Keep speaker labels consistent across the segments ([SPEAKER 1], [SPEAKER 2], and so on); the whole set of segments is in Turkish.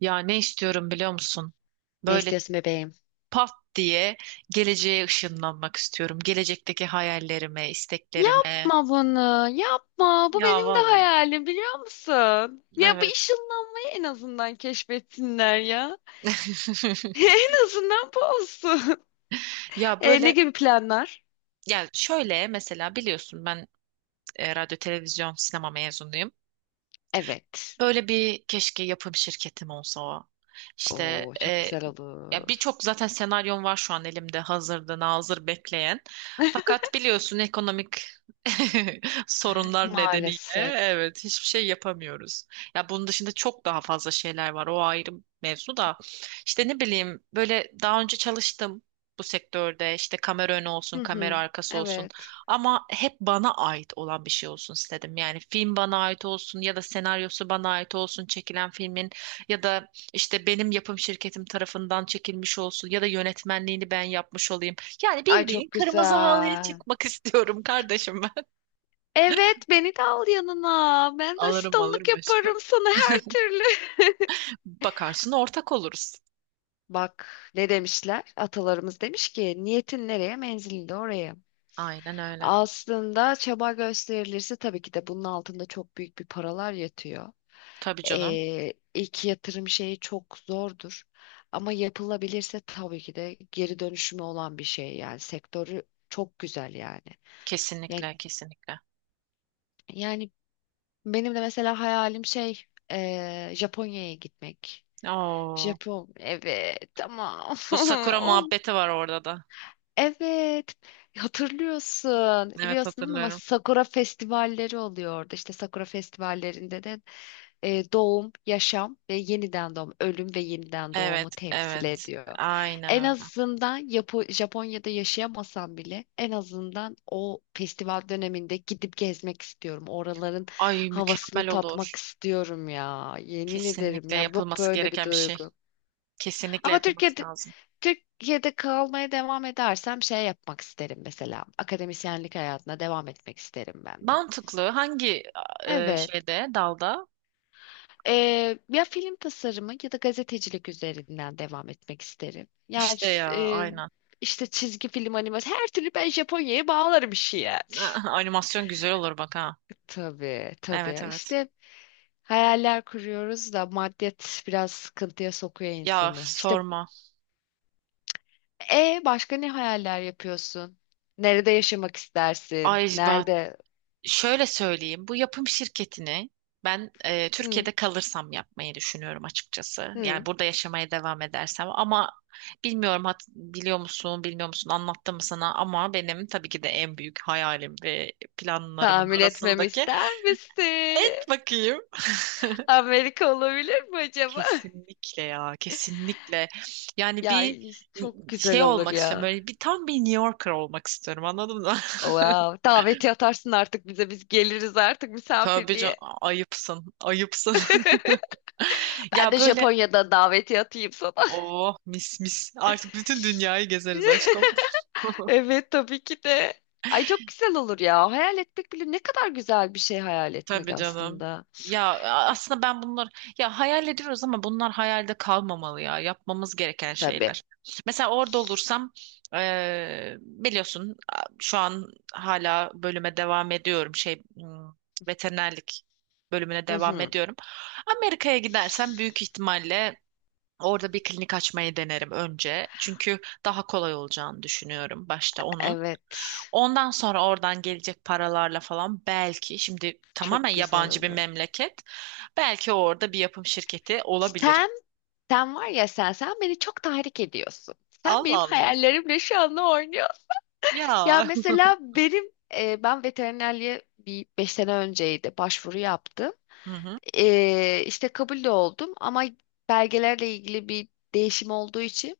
[SPEAKER 1] Ya ne istiyorum biliyor musun?
[SPEAKER 2] Ne
[SPEAKER 1] Böyle
[SPEAKER 2] istiyorsun bebeğim?
[SPEAKER 1] pat diye geleceğe ışınlanmak istiyorum. Gelecekteki hayallerime, isteklerime.
[SPEAKER 2] Yapma bunu, yapma. Bu
[SPEAKER 1] Ya
[SPEAKER 2] benim de
[SPEAKER 1] vallahi.
[SPEAKER 2] hayalim biliyor musun? Ya bu
[SPEAKER 1] Evet.
[SPEAKER 2] ışınlanmayı en azından keşfetsinler ya. En azından bu olsun.
[SPEAKER 1] Ya
[SPEAKER 2] Ne
[SPEAKER 1] böyle
[SPEAKER 2] gibi planlar?
[SPEAKER 1] ya şöyle mesela biliyorsun ben radyo, televizyon, sinema mezunuyum.
[SPEAKER 2] Evet.
[SPEAKER 1] Böyle bir keşke yapım şirketim olsa. O. İşte
[SPEAKER 2] Oo, çok güzel
[SPEAKER 1] ya
[SPEAKER 2] olur.
[SPEAKER 1] birçok zaten senaryon var şu an elimde hazırda nazır bekleyen. Fakat biliyorsun ekonomik sorunlar nedeniyle
[SPEAKER 2] Maalesef.
[SPEAKER 1] evet hiçbir şey yapamıyoruz. Ya bunun dışında çok daha fazla şeyler var. O ayrı mevzu da. İşte ne bileyim böyle daha önce çalıştım bu sektörde. İşte kamera önü olsun,
[SPEAKER 2] Hı
[SPEAKER 1] kamera
[SPEAKER 2] hı,
[SPEAKER 1] arkası olsun.
[SPEAKER 2] evet.
[SPEAKER 1] Ama hep bana ait olan bir şey olsun istedim. Yani film bana ait olsun ya da senaryosu bana ait olsun çekilen filmin ya da işte benim yapım şirketim tarafından çekilmiş olsun ya da yönetmenliğini ben yapmış olayım. Yani
[SPEAKER 2] Ay
[SPEAKER 1] bildiğin
[SPEAKER 2] çok
[SPEAKER 1] kırmızı halıya
[SPEAKER 2] güzel.
[SPEAKER 1] çıkmak istiyorum kardeşim ben.
[SPEAKER 2] Evet, beni de al yanına. Ben de
[SPEAKER 1] Alırım
[SPEAKER 2] asistanlık
[SPEAKER 1] alırım
[SPEAKER 2] yaparım
[SPEAKER 1] aşkım.
[SPEAKER 2] sana her türlü.
[SPEAKER 1] Bakarsın ortak oluruz.
[SPEAKER 2] Bak ne demişler? Atalarımız demiş ki niyetin nereye menzilin de oraya.
[SPEAKER 1] Aynen öyle.
[SPEAKER 2] Aslında çaba gösterilirse tabii ki de bunun altında çok büyük bir paralar yatıyor.
[SPEAKER 1] Tabii canım.
[SPEAKER 2] İlk yatırım şeyi çok zordur. Ama yapılabilirse tabii ki de geri dönüşümü olan bir şey, yani sektörü çok güzel yani. Yani,
[SPEAKER 1] Kesinlikle kesinlikle.
[SPEAKER 2] yani, benim de mesela hayalim şey Japonya'ya gitmek.
[SPEAKER 1] Oo,
[SPEAKER 2] Japon evet tamam
[SPEAKER 1] bu Sakura
[SPEAKER 2] olmadı.
[SPEAKER 1] muhabbeti var orada da.
[SPEAKER 2] Evet, hatırlıyorsun.
[SPEAKER 1] Evet
[SPEAKER 2] Biliyorsun değil mi? Ama
[SPEAKER 1] hatırlıyorum.
[SPEAKER 2] Sakura festivalleri oluyor orada. İşte Sakura festivallerinde de doğum, yaşam ve yeniden doğum, ölüm ve yeniden doğumu
[SPEAKER 1] Evet
[SPEAKER 2] temsil
[SPEAKER 1] evet.
[SPEAKER 2] ediyor.
[SPEAKER 1] Aynen
[SPEAKER 2] En
[SPEAKER 1] öyle.
[SPEAKER 2] azından Japonya'da yaşayamasam bile en azından o festival döneminde gidip gezmek istiyorum. Oraların
[SPEAKER 1] Ay
[SPEAKER 2] havasını
[SPEAKER 1] mükemmel
[SPEAKER 2] tatmak
[SPEAKER 1] olur.
[SPEAKER 2] istiyorum ya. Yemin ederim
[SPEAKER 1] Kesinlikle
[SPEAKER 2] ya. Yok
[SPEAKER 1] yapılması
[SPEAKER 2] böyle bir
[SPEAKER 1] gereken bir şey.
[SPEAKER 2] duygu.
[SPEAKER 1] Kesinlikle
[SPEAKER 2] Ama
[SPEAKER 1] yapılması
[SPEAKER 2] Türkiye'de
[SPEAKER 1] lazım.
[SPEAKER 2] Türkiye'de kalmaya devam edersem şey yapmak isterim mesela. Akademisyenlik hayatına devam etmek isterim ben de.
[SPEAKER 1] Mantıklı. Hangi
[SPEAKER 2] Evet.
[SPEAKER 1] şeyde, dalda?
[SPEAKER 2] Ya film tasarımı ya da gazetecilik üzerinden devam etmek isterim. Yani
[SPEAKER 1] İşte ya,
[SPEAKER 2] e,
[SPEAKER 1] aynen.
[SPEAKER 2] işte çizgi film animasyon her türlü ben Japonya'ya bağlarım işi yani.
[SPEAKER 1] Animasyon güzel olur bak ha.
[SPEAKER 2] Tabii
[SPEAKER 1] Evet
[SPEAKER 2] tabii,
[SPEAKER 1] evet.
[SPEAKER 2] işte hayaller kuruyoruz da maddiyat biraz sıkıntıya sokuyor
[SPEAKER 1] Ya
[SPEAKER 2] insanı. İşte
[SPEAKER 1] sorma.
[SPEAKER 2] E başka ne hayaller yapıyorsun? Nerede yaşamak istersin?
[SPEAKER 1] Ay ben
[SPEAKER 2] Nerede?
[SPEAKER 1] şöyle söyleyeyim, bu yapım şirketini ben
[SPEAKER 2] Hı,
[SPEAKER 1] Türkiye'de kalırsam yapmayı düşünüyorum açıkçası. Yani
[SPEAKER 2] hı.
[SPEAKER 1] burada yaşamaya devam edersem ama bilmiyorum biliyor musun, bilmiyor musun anlattım mı sana ama benim tabii ki de en büyük hayalim ve planlarımın
[SPEAKER 2] Tahmin etmemi
[SPEAKER 1] arasındaki
[SPEAKER 2] ister misin?
[SPEAKER 1] et bakayım.
[SPEAKER 2] Amerika olabilir mi acaba?
[SPEAKER 1] Kesinlikle ya, kesinlikle. Yani
[SPEAKER 2] Ya
[SPEAKER 1] bir
[SPEAKER 2] çok güzel
[SPEAKER 1] şey
[SPEAKER 2] olur
[SPEAKER 1] olmak istiyorum,
[SPEAKER 2] ya.
[SPEAKER 1] böyle bir tam bir New Yorker olmak istiyorum anladın mı?
[SPEAKER 2] Wow. Daveti atarsın artık bize. Biz geliriz artık
[SPEAKER 1] Tabii can
[SPEAKER 2] misafirliğe.
[SPEAKER 1] ayıpsın, ayıpsın.
[SPEAKER 2] Ben
[SPEAKER 1] Ya
[SPEAKER 2] de
[SPEAKER 1] böyle
[SPEAKER 2] Japonya'da daveti atayım sana.
[SPEAKER 1] oh mis mis. Artık bütün dünyayı gezeriz aşkım.
[SPEAKER 2] Evet tabii ki de. Ay çok güzel olur ya. Hayal etmek bile ne kadar güzel bir şey hayal etmek
[SPEAKER 1] Tabii canım.
[SPEAKER 2] aslında.
[SPEAKER 1] Ya aslında ben bunlar ya hayal ediyoruz ama bunlar hayalde kalmamalı ya. Yapmamız gereken
[SPEAKER 2] Tabii.
[SPEAKER 1] şeyler. Mesela orada olursam biliyorsun şu an hala bölüme devam ediyorum. Şey veterinerlik bölümüne devam ediyorum. Amerika'ya gidersem büyük ihtimalle orada bir klinik açmayı denerim önce. Çünkü daha kolay olacağını düşünüyorum başta onun.
[SPEAKER 2] Evet.
[SPEAKER 1] Ondan sonra oradan gelecek paralarla falan belki şimdi tamamen
[SPEAKER 2] Çok güzel
[SPEAKER 1] yabancı bir
[SPEAKER 2] olur.
[SPEAKER 1] memleket. Belki orada bir yapım şirketi olabilir.
[SPEAKER 2] Sen, sen, var ya sen, beni çok tahrik ediyorsun. Sen
[SPEAKER 1] Allah
[SPEAKER 2] benim
[SPEAKER 1] Allah.
[SPEAKER 2] hayallerimle şu anda oynuyorsun.
[SPEAKER 1] Ya.
[SPEAKER 2] Ya mesela benim, ben veterinerliğe bir beş sene önceydi başvuru yaptım.
[SPEAKER 1] Hı hı.
[SPEAKER 2] İşte kabul de oldum ama belgelerle ilgili bir değişim olduğu için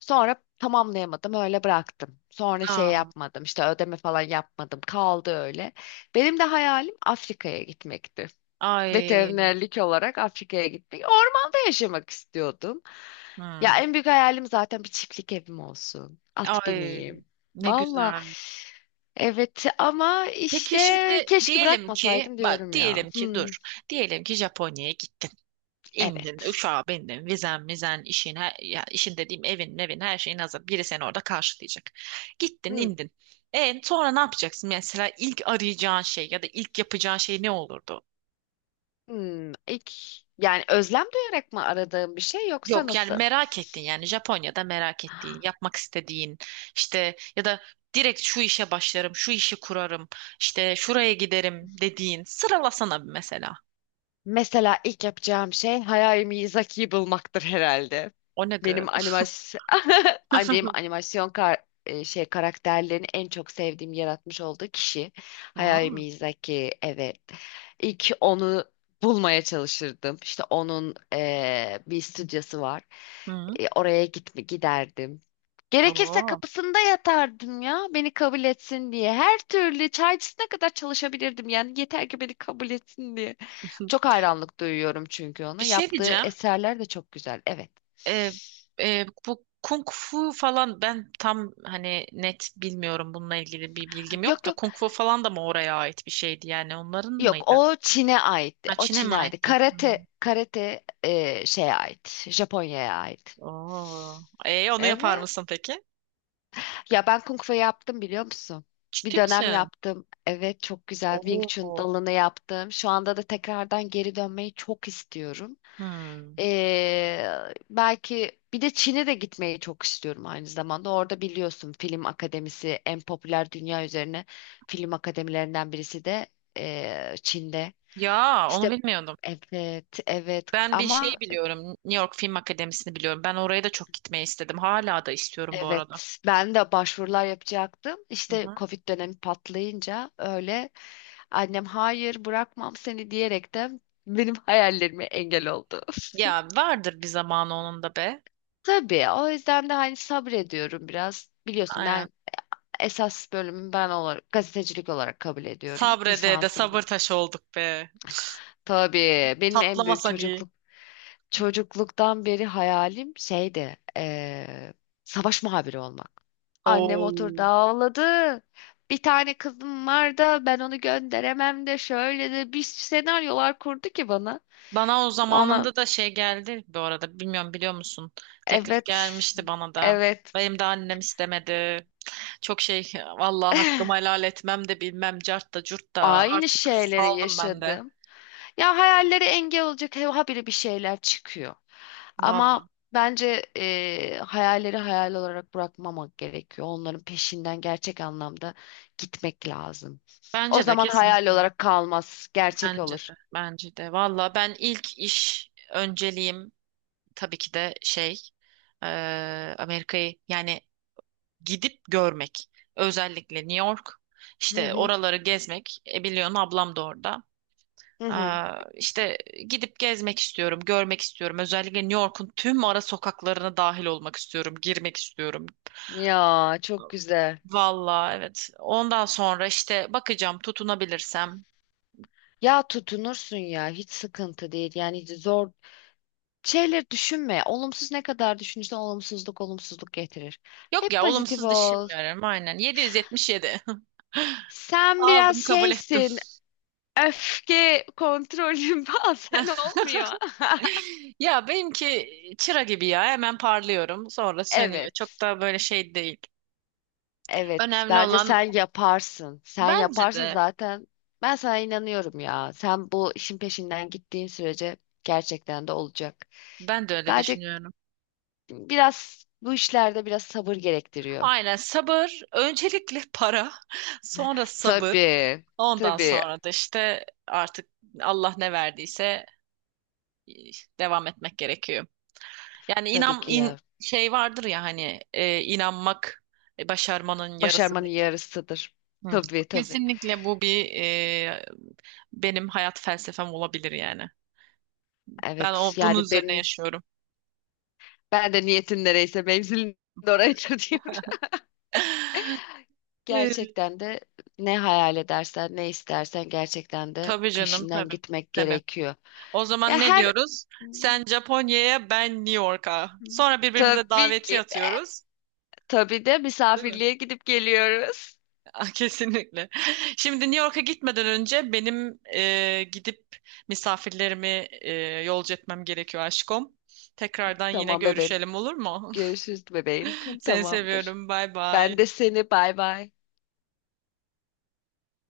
[SPEAKER 2] sonra tamamlayamadım öyle bıraktım. Sonra şey
[SPEAKER 1] Aa,
[SPEAKER 2] yapmadım işte ödeme falan yapmadım kaldı öyle. Benim de hayalim Afrika'ya gitmekti.
[SPEAKER 1] ay,
[SPEAKER 2] Veterinerlik olarak Afrika'ya gitmek. Ormanda yaşamak istiyordum. Ya
[SPEAKER 1] hı,
[SPEAKER 2] en büyük hayalim zaten bir çiftlik evim olsun. At
[SPEAKER 1] ay,
[SPEAKER 2] bineyim.
[SPEAKER 1] ne
[SPEAKER 2] Valla.
[SPEAKER 1] güzel.
[SPEAKER 2] Evet ama
[SPEAKER 1] Peki
[SPEAKER 2] işte
[SPEAKER 1] şimdi
[SPEAKER 2] keşke
[SPEAKER 1] diyelim ki,
[SPEAKER 2] bırakmasaydım
[SPEAKER 1] bak
[SPEAKER 2] diyorum ya.
[SPEAKER 1] diyelim ki
[SPEAKER 2] Hmm,
[SPEAKER 1] dur, diyelim ki Japonya'ya gittin. İndin,
[SPEAKER 2] evet.
[SPEAKER 1] uçağa bindin, vizen, mizen, işin, her, ya işin dediğim evin, evin, her şeyin hazır. Biri seni orada karşılayacak. Gittin,
[SPEAKER 2] Hmm,
[SPEAKER 1] indin. E sonra ne yapacaksın? Mesela ilk arayacağın şey ya da ilk yapacağın şey ne olurdu?
[SPEAKER 2] hmm. İlk, yani özlem duyarak mı aradığım bir şey yoksa
[SPEAKER 1] Yok yani
[SPEAKER 2] nasıl?
[SPEAKER 1] merak ettin yani Japonya'da merak ettiğin, yapmak istediğin işte ya da direkt şu işe başlarım, şu işi kurarım, işte şuraya giderim dediğin sıralasana bir mesela.
[SPEAKER 2] Mesela ilk yapacağım şey Hayao Miyazaki'yi bulmaktır herhalde.
[SPEAKER 1] O ne gı?
[SPEAKER 2] Benim animasyon ay, benim animasyon şey karakterlerini en çok sevdiğim yaratmış olduğu kişi Hayao
[SPEAKER 1] Aa,
[SPEAKER 2] Miyazaki. Evet. İlk onu bulmaya çalışırdım. İşte onun bir stüdyosu var.
[SPEAKER 1] hı,
[SPEAKER 2] Oraya giderdim. Gerekirse
[SPEAKER 1] oo.
[SPEAKER 2] kapısında yatardım ya beni kabul etsin diye. Her türlü çaycısına kadar çalışabilirdim yani yeter ki beni kabul etsin diye. Çok hayranlık duyuyorum çünkü
[SPEAKER 1] Bir
[SPEAKER 2] ona.
[SPEAKER 1] şey
[SPEAKER 2] Yaptığı
[SPEAKER 1] diyeceğim.
[SPEAKER 2] eserler de çok güzel. Evet.
[SPEAKER 1] e, Bu kung fu falan ben tam hani net bilmiyorum bununla ilgili bir bilgim yok
[SPEAKER 2] Yok
[SPEAKER 1] da
[SPEAKER 2] yok.
[SPEAKER 1] kung fu falan da mı oraya ait bir şeydi yani onların
[SPEAKER 2] Yok
[SPEAKER 1] mıydı?
[SPEAKER 2] o Çin'e aitti.
[SPEAKER 1] Ha
[SPEAKER 2] O
[SPEAKER 1] Çin'e mi
[SPEAKER 2] Çin'e aitti.
[SPEAKER 1] aitti? Hmm.
[SPEAKER 2] Karate şeye ait. Japonya'ya ait.
[SPEAKER 1] Oo. E onu yapar
[SPEAKER 2] Evet.
[SPEAKER 1] mısın peki?
[SPEAKER 2] Ya ben Kung Fu yaptım biliyor musun? Bir
[SPEAKER 1] Ciddi
[SPEAKER 2] dönem
[SPEAKER 1] misin?
[SPEAKER 2] yaptım. Evet çok güzel. Wing Chun
[SPEAKER 1] Oo.
[SPEAKER 2] dalını yaptım. Şu anda da tekrardan geri dönmeyi çok istiyorum.
[SPEAKER 1] Hmm.
[SPEAKER 2] Belki bir de Çin'e de gitmeyi çok istiyorum aynı zamanda. Orada biliyorsun film akademisi en popüler dünya üzerine film akademilerinden birisi de Çin'de.
[SPEAKER 1] Ya onu
[SPEAKER 2] İşte
[SPEAKER 1] bilmiyordum.
[SPEAKER 2] evet evet
[SPEAKER 1] Ben bir şey
[SPEAKER 2] ama
[SPEAKER 1] biliyorum. New York Film Akademisi'ni biliyorum. Ben oraya da çok gitmeyi istedim. Hala da istiyorum bu arada.
[SPEAKER 2] evet, ben de başvurular yapacaktım.
[SPEAKER 1] Hı
[SPEAKER 2] İşte
[SPEAKER 1] hı.
[SPEAKER 2] Covid dönemi patlayınca öyle annem hayır bırakmam seni diyerek de benim hayallerime engel oldu.
[SPEAKER 1] Ya vardır bir zamanı onun da be.
[SPEAKER 2] Tabii o yüzden de hani sabrediyorum biraz. Biliyorsun
[SPEAKER 1] Aynen.
[SPEAKER 2] ben esas bölümü ben olarak gazetecilik olarak kabul ediyorum.
[SPEAKER 1] Sabrede de
[SPEAKER 2] Lisansım.
[SPEAKER 1] sabır taşı olduk be.
[SPEAKER 2] Tabii benim en büyük
[SPEAKER 1] Patlamasak iyi.
[SPEAKER 2] çocukluk çocukluktan beri hayalim şeydi, savaş muhabiri olmak. Annem
[SPEAKER 1] Oo.
[SPEAKER 2] oturdu ağladı. Bir tane kızım var da ben onu gönderemem de şöyle de bir senaryolar kurdu ki bana.
[SPEAKER 1] Bana o
[SPEAKER 2] Ona
[SPEAKER 1] zamanında da şey geldi bu arada. Bilmiyorum biliyor musun? Teklif
[SPEAKER 2] evet,
[SPEAKER 1] gelmişti bana da.
[SPEAKER 2] evet.
[SPEAKER 1] Benim de annem istemedi. Çok şey vallahi hakkımı helal etmem de bilmem cart da curt da
[SPEAKER 2] Aynı
[SPEAKER 1] artık
[SPEAKER 2] şeyleri
[SPEAKER 1] saldım ben de.
[SPEAKER 2] yaşadım. Ya hayallere engel olacak habire bir şeyler çıkıyor.
[SPEAKER 1] Vallahi.
[SPEAKER 2] Ama bence hayalleri hayal olarak bırakmamak gerekiyor. Onların peşinden gerçek anlamda gitmek lazım. O
[SPEAKER 1] Bence de
[SPEAKER 2] zaman hayal
[SPEAKER 1] kesinlikle.
[SPEAKER 2] olarak kalmaz, gerçek
[SPEAKER 1] Bence
[SPEAKER 2] olur.
[SPEAKER 1] de. Bence de. Vallahi ben ilk iş önceliğim tabii ki de şey Amerika'yı yani gidip görmek. Özellikle New York,
[SPEAKER 2] Hı
[SPEAKER 1] işte
[SPEAKER 2] hı,
[SPEAKER 1] oraları gezmek. E, biliyorsun ablam da orada.
[SPEAKER 2] hı hı.
[SPEAKER 1] Aa, işte gidip gezmek istiyorum, görmek istiyorum. Özellikle New York'un tüm ara sokaklarına dahil olmak istiyorum, girmek istiyorum.
[SPEAKER 2] Ya çok güzel.
[SPEAKER 1] Valla evet. Ondan sonra işte bakacağım tutunabilirsem.
[SPEAKER 2] Ya tutunursun ya, hiç sıkıntı değil. Yani hiç zor şeyler düşünme. Olumsuz ne kadar düşünürsen olumsuzluk getirir.
[SPEAKER 1] Yok
[SPEAKER 2] Hep
[SPEAKER 1] ya
[SPEAKER 2] pozitif
[SPEAKER 1] olumsuz
[SPEAKER 2] ol.
[SPEAKER 1] düşünmüyorum aynen. 777.
[SPEAKER 2] Sen biraz
[SPEAKER 1] Aldım kabul ettim.
[SPEAKER 2] şeysin. Öfke kontrolü bazen olmuyor.
[SPEAKER 1] Ya benimki çıra gibi ya hemen parlıyorum sonra sönüyor. Çok
[SPEAKER 2] Evet.
[SPEAKER 1] da böyle şey değil.
[SPEAKER 2] Evet.
[SPEAKER 1] Önemli
[SPEAKER 2] Bence
[SPEAKER 1] olan
[SPEAKER 2] sen yaparsın. Sen
[SPEAKER 1] bence
[SPEAKER 2] yaparsın
[SPEAKER 1] de
[SPEAKER 2] zaten. Ben sana inanıyorum ya. Sen bu işin peşinden gittiğin sürece gerçekten de olacak.
[SPEAKER 1] ben de öyle
[SPEAKER 2] Sadece
[SPEAKER 1] düşünüyorum.
[SPEAKER 2] biraz bu işlerde biraz sabır gerektiriyor.
[SPEAKER 1] Aynen sabır, öncelikle para, sonra sabır,
[SPEAKER 2] Tabii.
[SPEAKER 1] ondan
[SPEAKER 2] Tabii.
[SPEAKER 1] sonra da işte artık Allah ne verdiyse e, devam etmek gerekiyor. Yani
[SPEAKER 2] Tabii ki ya.
[SPEAKER 1] şey vardır ya hani inanmak başarmanın
[SPEAKER 2] Başarmanın
[SPEAKER 1] yarısıdır.
[SPEAKER 2] yarısıdır.
[SPEAKER 1] Hı.
[SPEAKER 2] Tabii tabii.
[SPEAKER 1] Kesinlikle bu bir benim hayat felsefem olabilir yani. Ben o
[SPEAKER 2] Evet.
[SPEAKER 1] bunun
[SPEAKER 2] Yani
[SPEAKER 1] üzerine
[SPEAKER 2] benim,
[SPEAKER 1] yaşıyorum.
[SPEAKER 2] ben de niyetin nereyse mevzilin de orayıdır diyorum.
[SPEAKER 1] E,
[SPEAKER 2] Gerçekten de ne hayal edersen, ne istersen gerçekten de
[SPEAKER 1] tabii canım
[SPEAKER 2] peşinden
[SPEAKER 1] tabii.
[SPEAKER 2] gitmek
[SPEAKER 1] Tabii.
[SPEAKER 2] gerekiyor.
[SPEAKER 1] O
[SPEAKER 2] Ya
[SPEAKER 1] zaman ne
[SPEAKER 2] her
[SPEAKER 1] diyoruz? Sen Japonya'ya, ben New York'a. Sonra birbirimize
[SPEAKER 2] tabii
[SPEAKER 1] daveti
[SPEAKER 2] ki de,
[SPEAKER 1] atıyoruz.
[SPEAKER 2] tabii de
[SPEAKER 1] Değil mi?
[SPEAKER 2] misafirliğe gidip geliyoruz.
[SPEAKER 1] Ah, kesinlikle. Şimdi New York'a gitmeden önce benim gidip misafirlerimi e, yolcu etmem gerekiyor aşkım. Tekrardan yine
[SPEAKER 2] Tamam bebeğim.
[SPEAKER 1] görüşelim olur mu?
[SPEAKER 2] Görüşürüz bebeğim.
[SPEAKER 1] Seni
[SPEAKER 2] Tamamdır.
[SPEAKER 1] seviyorum. Bay
[SPEAKER 2] Ben de
[SPEAKER 1] bay.
[SPEAKER 2] seni bay bay.